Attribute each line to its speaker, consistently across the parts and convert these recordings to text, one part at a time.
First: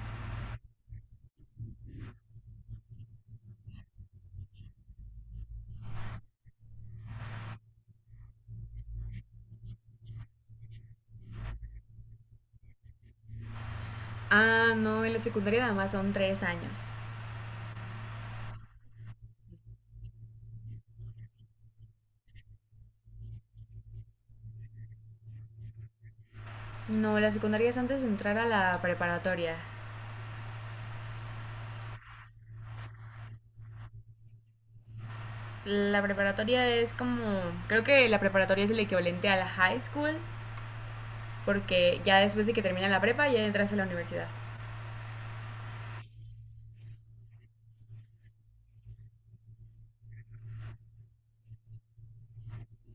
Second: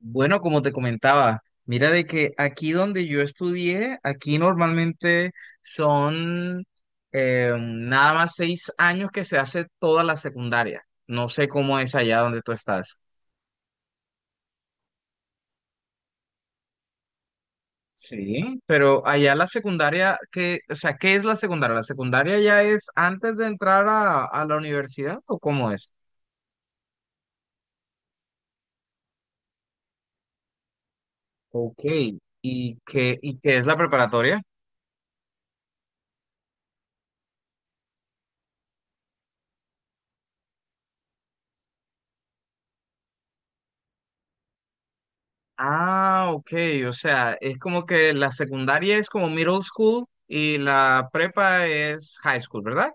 Speaker 1: Bueno, como te comentaba, mira de que aquí donde yo estudié, aquí normalmente son nada más 6 años que se hace toda la secundaria. No sé cómo es allá donde tú estás.
Speaker 2: Ah, no, en la secundaria nada más son 3 años.
Speaker 1: Sí, pero allá la secundaria, que, o sea, ¿qué es la secundaria? ¿La secundaria ya es antes de entrar a la universidad o cómo es?
Speaker 2: No, la secundaria es antes de entrar a la preparatoria.
Speaker 1: Ok, y qué es la preparatoria?
Speaker 2: La preparatoria es como... Creo que la preparatoria es el equivalente a la high school, porque ya después de que termina la prepa ya entras a la universidad.
Speaker 1: Ah, ok, o sea, es como que la secundaria es como middle school y la prepa es high school, ¿verdad?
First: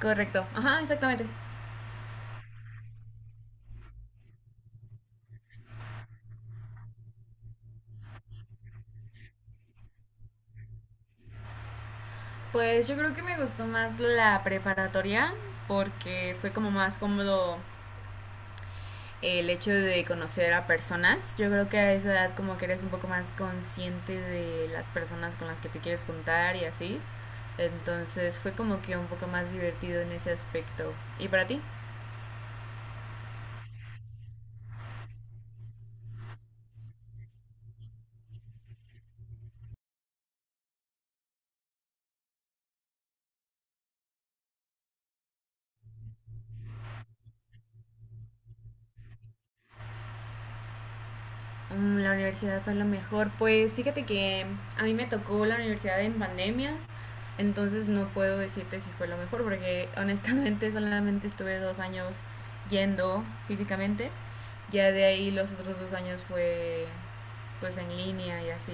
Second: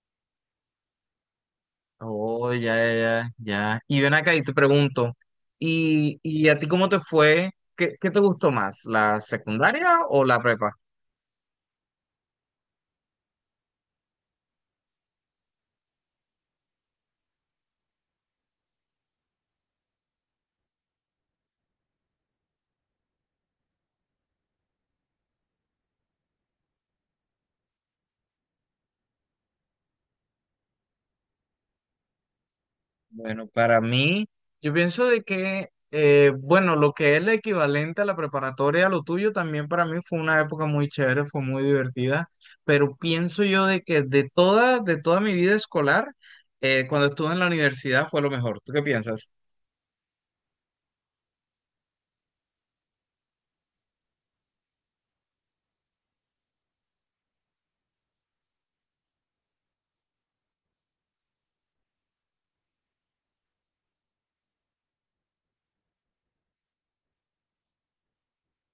Speaker 2: Correcto, ajá, exactamente.
Speaker 1: Oh, ya, ya, ya, ya. Y ven acá y te pregunto, y a ti cómo te fue? ¿Qué, qué te gustó más, la secundaria o la prepa?
Speaker 2: Pues yo creo que me gustó más la preparatoria porque fue como más cómodo el hecho de conocer a personas. Yo creo que a esa edad como que eres un poco más consciente de las personas con las que te quieres juntar y así. Entonces fue como que un poco más divertido en ese aspecto. ¿Y para ti?
Speaker 1: Bueno, para mí, yo pienso de que, bueno, lo que es la equivalente a la preparatoria, lo tuyo también para mí fue una época muy chévere, fue muy divertida, pero pienso yo de que de toda mi vida escolar, cuando estuve en la universidad fue lo mejor. ¿Tú qué piensas?
Speaker 2: Mm, la universidad fue lo mejor. Pues fíjate que a mí me tocó la universidad en pandemia, entonces no puedo decirte si fue lo mejor, porque honestamente solamente estuve 2 años yendo físicamente. Ya de ahí los otros 2 años fue pues en línea y así.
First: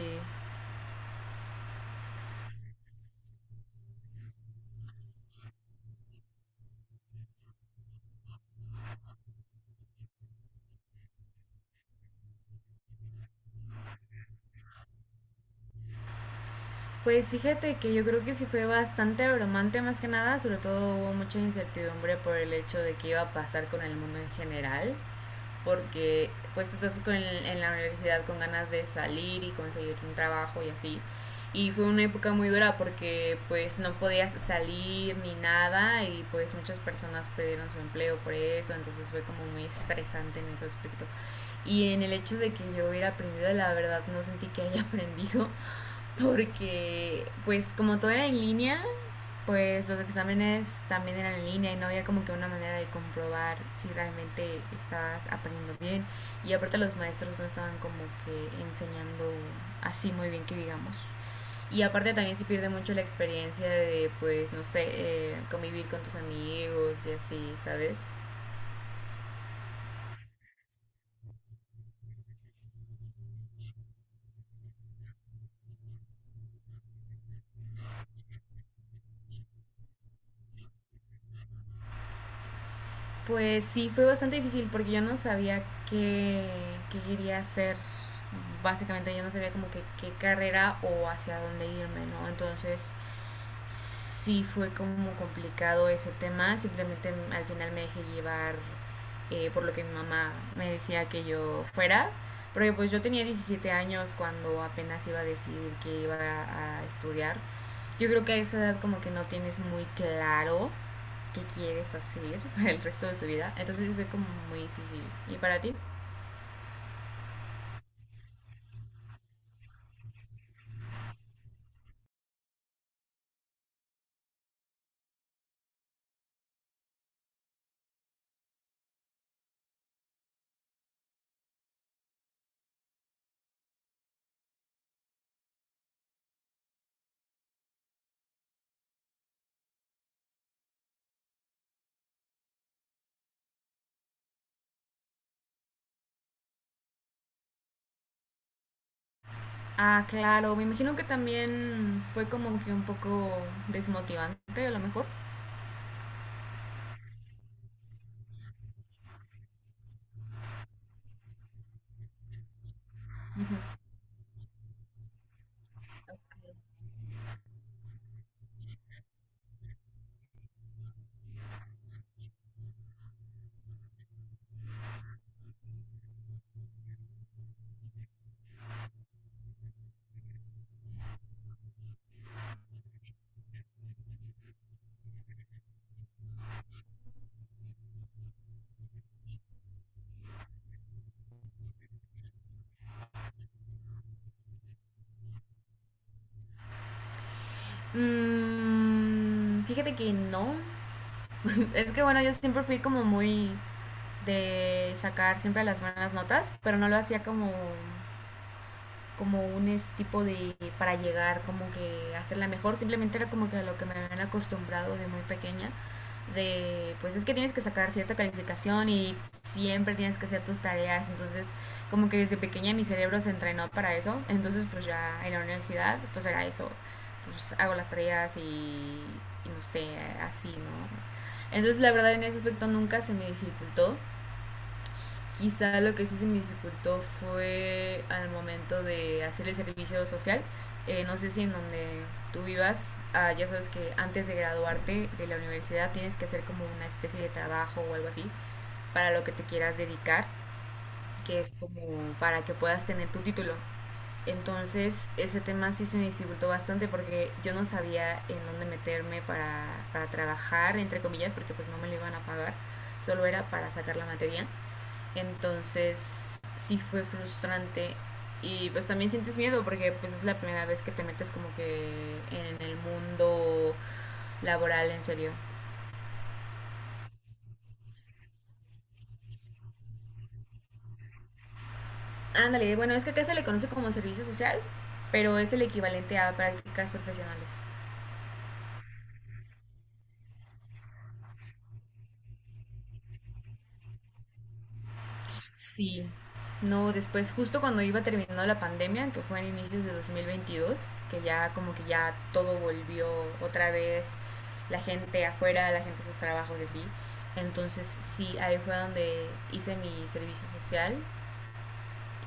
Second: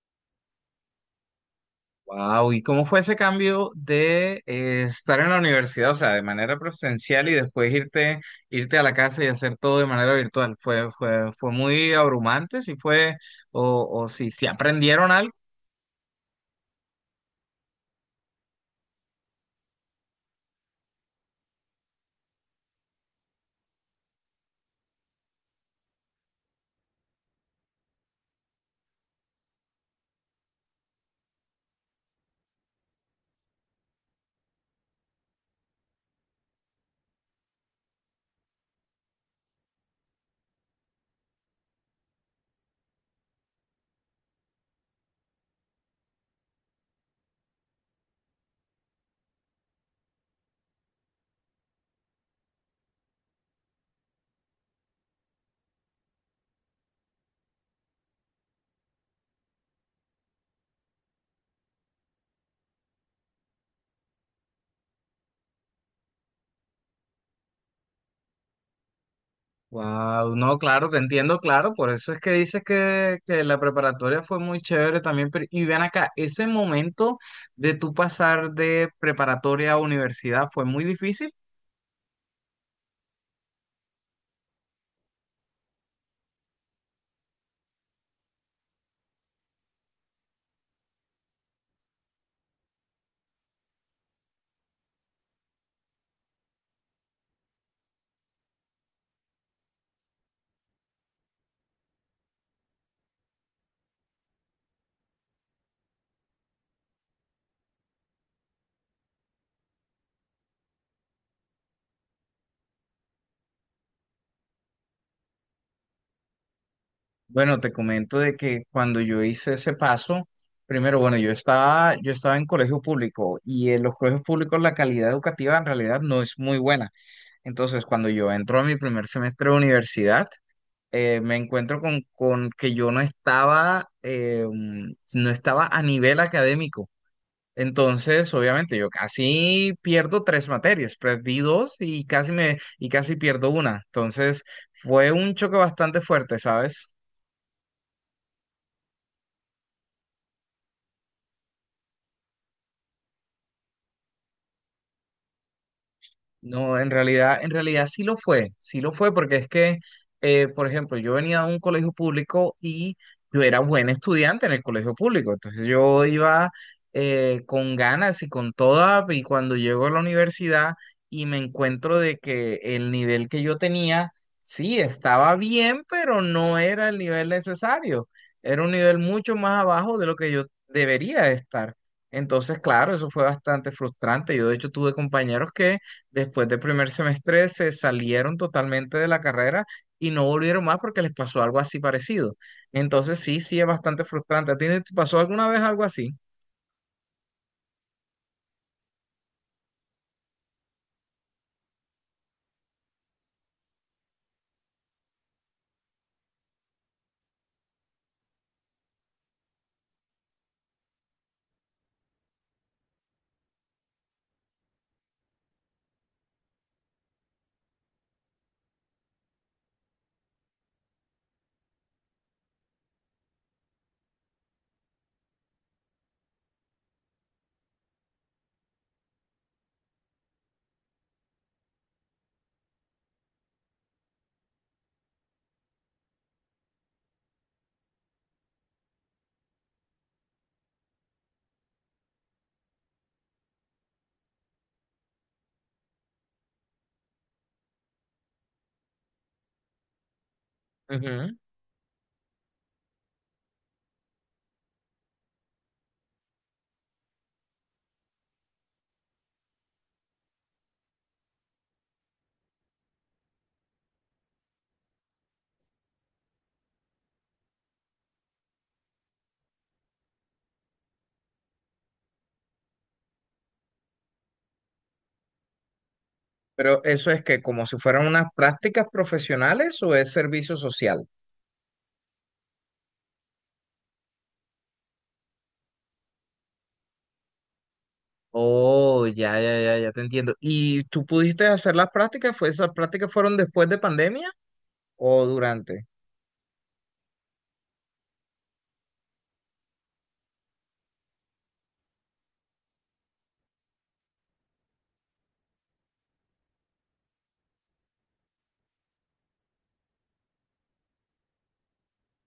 Speaker 1: Wow, ¿y cómo fue ese cambio de estar en la universidad, o sea, de manera presencial y después irte, irte a la casa y hacer todo de manera virtual? ¿Fue, fue, fue muy abrumante? ¿Sí fue, o si aprendieron algo?
Speaker 2: Pues fíjate que yo creo que sí fue bastante abrumante más que nada, sobre todo hubo mucha incertidumbre por el hecho de qué iba a pasar con el mundo en general porque pues tú estás con, en la universidad con ganas de salir y conseguir un trabajo y así. Y fue una época muy dura porque pues no podías salir ni nada y pues muchas personas perdieron su empleo por eso, entonces fue como muy estresante en ese aspecto. Y en el hecho de que yo hubiera aprendido, la verdad no sentí que haya aprendido porque pues como todo era en línea, pues los exámenes también eran en línea y no había como que una manera de comprobar si realmente estabas aprendiendo bien. Y aparte los maestros no estaban como que enseñando así muy bien que digamos. Y aparte también se pierde mucho la experiencia de, pues, no sé, convivir con tus amigos y así, ¿sabes?
Speaker 1: Wow, no, claro, te entiendo, claro, por eso es que dices que la preparatoria fue muy chévere también, pero y ven acá, ese momento de tú pasar de preparatoria a universidad fue muy difícil.
Speaker 2: Pues sí, fue bastante difícil porque yo no sabía qué, qué quería hacer. Básicamente yo no sabía como que qué carrera o hacia dónde irme, ¿no? Entonces sí fue como complicado ese tema, simplemente al final me dejé llevar por lo que mi mamá me decía que yo fuera, porque pues yo tenía 17 años cuando apenas iba a decidir que iba a estudiar. Yo creo que a esa edad como que no tienes muy claro qué quieres hacer el resto de tu vida, entonces sí fue como muy difícil. ¿Y para ti?
Speaker 1: Bueno, te comento de que cuando yo hice ese paso, primero, bueno, yo estaba en colegio público y en los colegios públicos la calidad educativa en realidad no es muy buena. Entonces, cuando yo entro a mi primer semestre de universidad, me encuentro con que yo no estaba, no estaba a nivel académico. Entonces, obviamente, yo casi pierdo 3 materias, perdí dos y casi me, y casi pierdo una. Entonces, fue un choque bastante fuerte, ¿sabes?
Speaker 2: Ah, claro, me imagino que también fue como que un poco desmotivante a lo mejor.
Speaker 1: No, en realidad sí lo fue, porque es que, por ejemplo, yo venía de un colegio público y yo era buen estudiante en el colegio público, entonces yo iba con ganas y con toda, y cuando llego a la universidad y me encuentro de que el nivel que yo tenía, sí, estaba bien, pero no era el nivel necesario, era un nivel mucho más abajo de lo que yo debería estar. Entonces, claro, eso fue bastante frustrante. Yo, de hecho, tuve compañeros que después del primer semestre se salieron totalmente de la carrera y no volvieron más porque les pasó algo así parecido. Entonces sí, sí es bastante frustrante. ¿A ti te pasó alguna vez algo así?
Speaker 2: Mm, fíjate que no. Es que bueno, yo siempre fui como muy de sacar siempre las buenas notas, pero no lo hacía como como un tipo de para llegar, como que hacerla mejor, simplemente era como que a lo que me habían acostumbrado de muy pequeña, de pues es que tienes que sacar cierta calificación y siempre tienes que hacer tus tareas, entonces como que desde pequeña mi cerebro se entrenó para eso, entonces pues ya en la universidad pues era eso, pues hago las tareas y no sé, así, ¿no? Entonces la verdad en ese aspecto nunca se me dificultó. Quizá lo que sí se me dificultó fue al momento de hacer el servicio social. No sé si en donde tú vivas, ya sabes que antes de graduarte de la universidad tienes que hacer como una especie de trabajo o algo así para lo que te quieras dedicar,
Speaker 1: Ujú.
Speaker 2: que es como para que puedas tener tu título. Entonces ese tema sí se me dificultó bastante porque yo no sabía en dónde meterme para trabajar, entre comillas, porque pues no me lo iban a pagar, solo era para sacar la materia. Entonces, sí fue frustrante y pues también sientes miedo porque pues es la primera vez que te metes como que en el mundo laboral en serio.
Speaker 1: Pero eso es que como si fueran unas prácticas profesionales o es servicio social.
Speaker 2: Ándale, bueno, es que acá se le conoce como servicio social, pero es el equivalente a prácticas profesionales.
Speaker 1: Oh, ya, ya, ya, ya te entiendo. ¿Y tú pudiste hacer las prácticas? ¿Fue, esas prácticas fueron después de pandemia o durante?
Speaker 2: Sí, no, después justo cuando iba terminando la pandemia, que fue en inicios de 2022 que ya como que ya todo volvió otra vez, la gente afuera, la gente a sus trabajos y así. Entonces sí, ahí fue donde hice mi servicio social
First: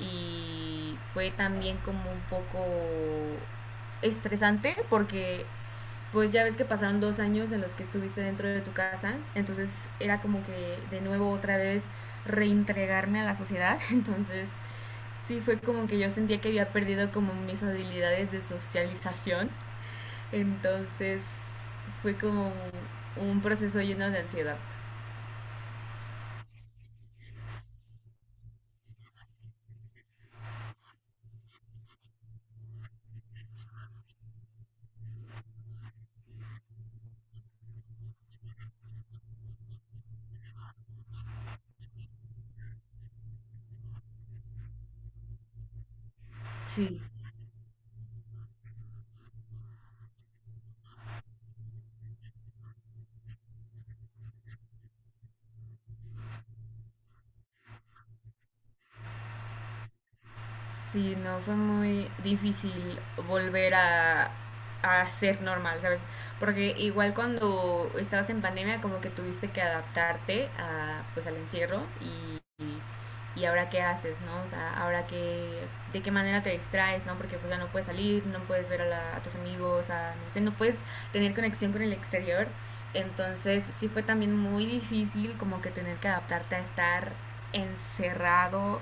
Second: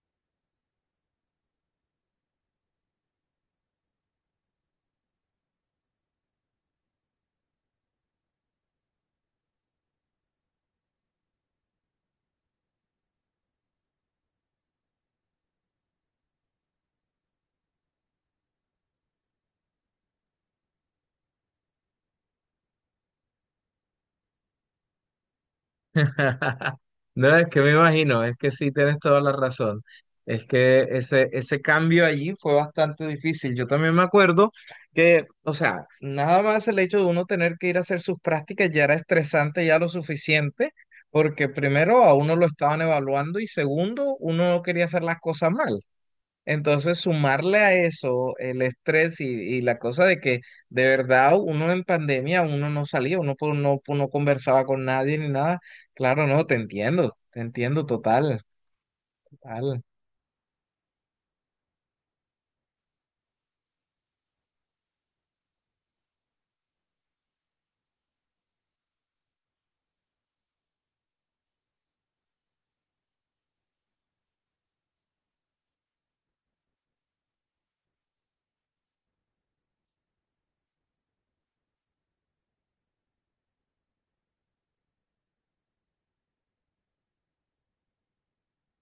Speaker 2: y fue también como un poco estresante porque pues ya ves que pasaron 2 años en los que estuviste dentro de tu casa, entonces era como que de nuevo otra vez reintegrarme a la sociedad, entonces sí fue como que yo sentía que había perdido como mis habilidades de socialización, entonces fue como un proceso lleno de ansiedad.
Speaker 1: No, es que me imagino, es que sí tienes toda la razón. Es que ese cambio allí fue bastante difícil. Yo también me acuerdo que, o sea, nada más el hecho de uno tener que ir a hacer sus prácticas ya era estresante ya lo suficiente, porque primero a uno lo estaban evaluando y segundo, uno no quería hacer las cosas mal. Entonces,
Speaker 2: Sí,
Speaker 1: sumarle a eso el estrés y la cosa de que de verdad uno en pandemia, uno no salía, uno po- no conversaba con nadie ni nada. Claro, no, te entiendo total, total.
Speaker 2: Sí, no, fue muy difícil volver a ser normal, ¿sabes? Porque igual cuando estabas en pandemia como que tuviste que adaptarte a, pues, al encierro y ahora qué haces, ¿no? O sea, ahora qué, de qué manera te distraes, ¿no? Porque pues ya no puedes salir, no puedes ver a, a tus amigos, a, no sé, no puedes tener conexión con el exterior. Entonces sí fue también muy difícil como que tener que adaptarte a estar encerrado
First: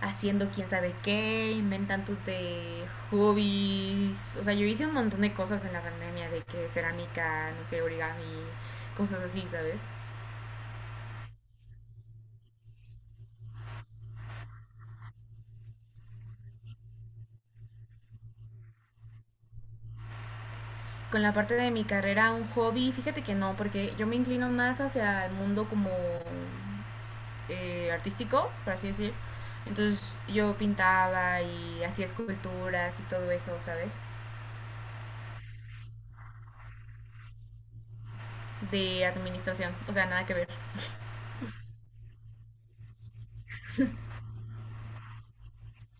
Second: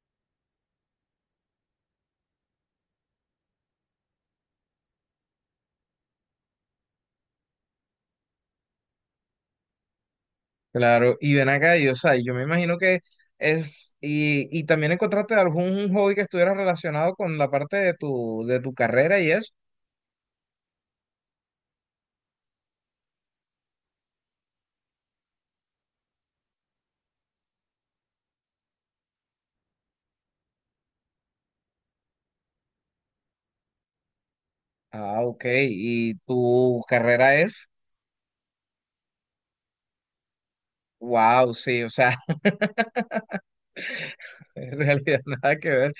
Speaker 2: haciendo quién sabe qué, inventándote hobbies. O sea, yo hice un montón de cosas en la pandemia, de que cerámica, no sé, origami, cosas así, ¿sabes?
Speaker 1: Claro, y ven acá, y, o sea, yo me imagino que es, y también encontraste algún un hobby que estuviera relacionado con la parte de tu carrera y eso.
Speaker 2: Con la parte de mi carrera, un hobby, fíjate que no, porque yo me inclino más hacia el mundo como artístico, por así decir. Entonces yo pintaba y hacía esculturas y todo eso, ¿sabes?
Speaker 1: Ah, ok, y tu carrera es,
Speaker 2: De administración, o sea, nada que ver.
Speaker 1: wow, sí, o sea. En realidad nada que ver.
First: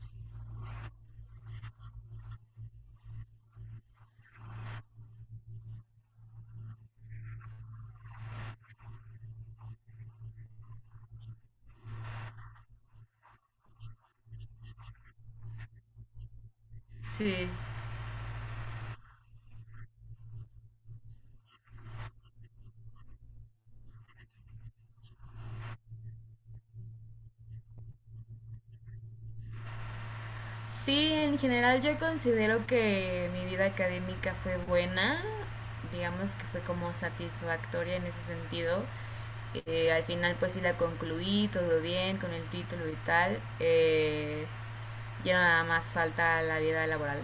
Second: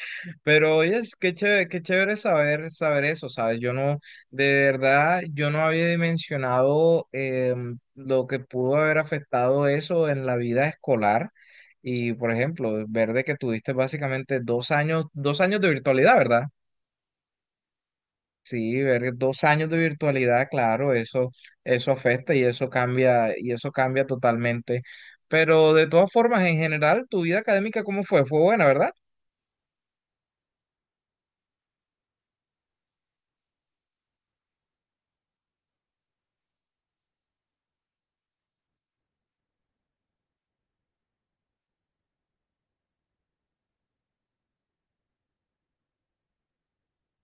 Speaker 1: Pero oye, es qué chévere saber, saber eso, ¿sabes? Yo no, de verdad, yo no había dimensionado lo que pudo haber afectado eso en la vida escolar. Y por ejemplo, ver de que tuviste básicamente dos años, 2 años de virtualidad, ¿verdad?
Speaker 2: Sí,
Speaker 1: Sí, ver 2 años de virtualidad, claro, eso afecta y eso cambia totalmente. Pero de todas formas, en general, tu vida académica, ¿cómo fue? Fue buena, ¿verdad?
Speaker 2: Sí, en general yo considero que mi vida académica fue buena, digamos que fue como satisfactoria en ese sentido. Al final pues sí la concluí, todo bien con el título y tal. Ya nada más falta la vida laboral.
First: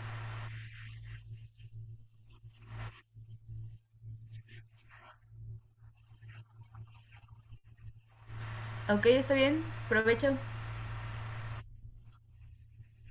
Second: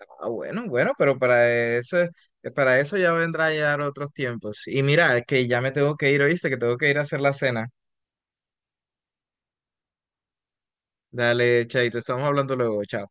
Speaker 1: Ah, bueno, bueno, pero para eso ya vendrá ya otros tiempos. Y mira, que ya me tengo que ir, ¿oíste? Que tengo que ir a hacer la cena.
Speaker 2: Ok, está bien, provecho.
Speaker 1: Dale, chaito, estamos hablando luego, chao.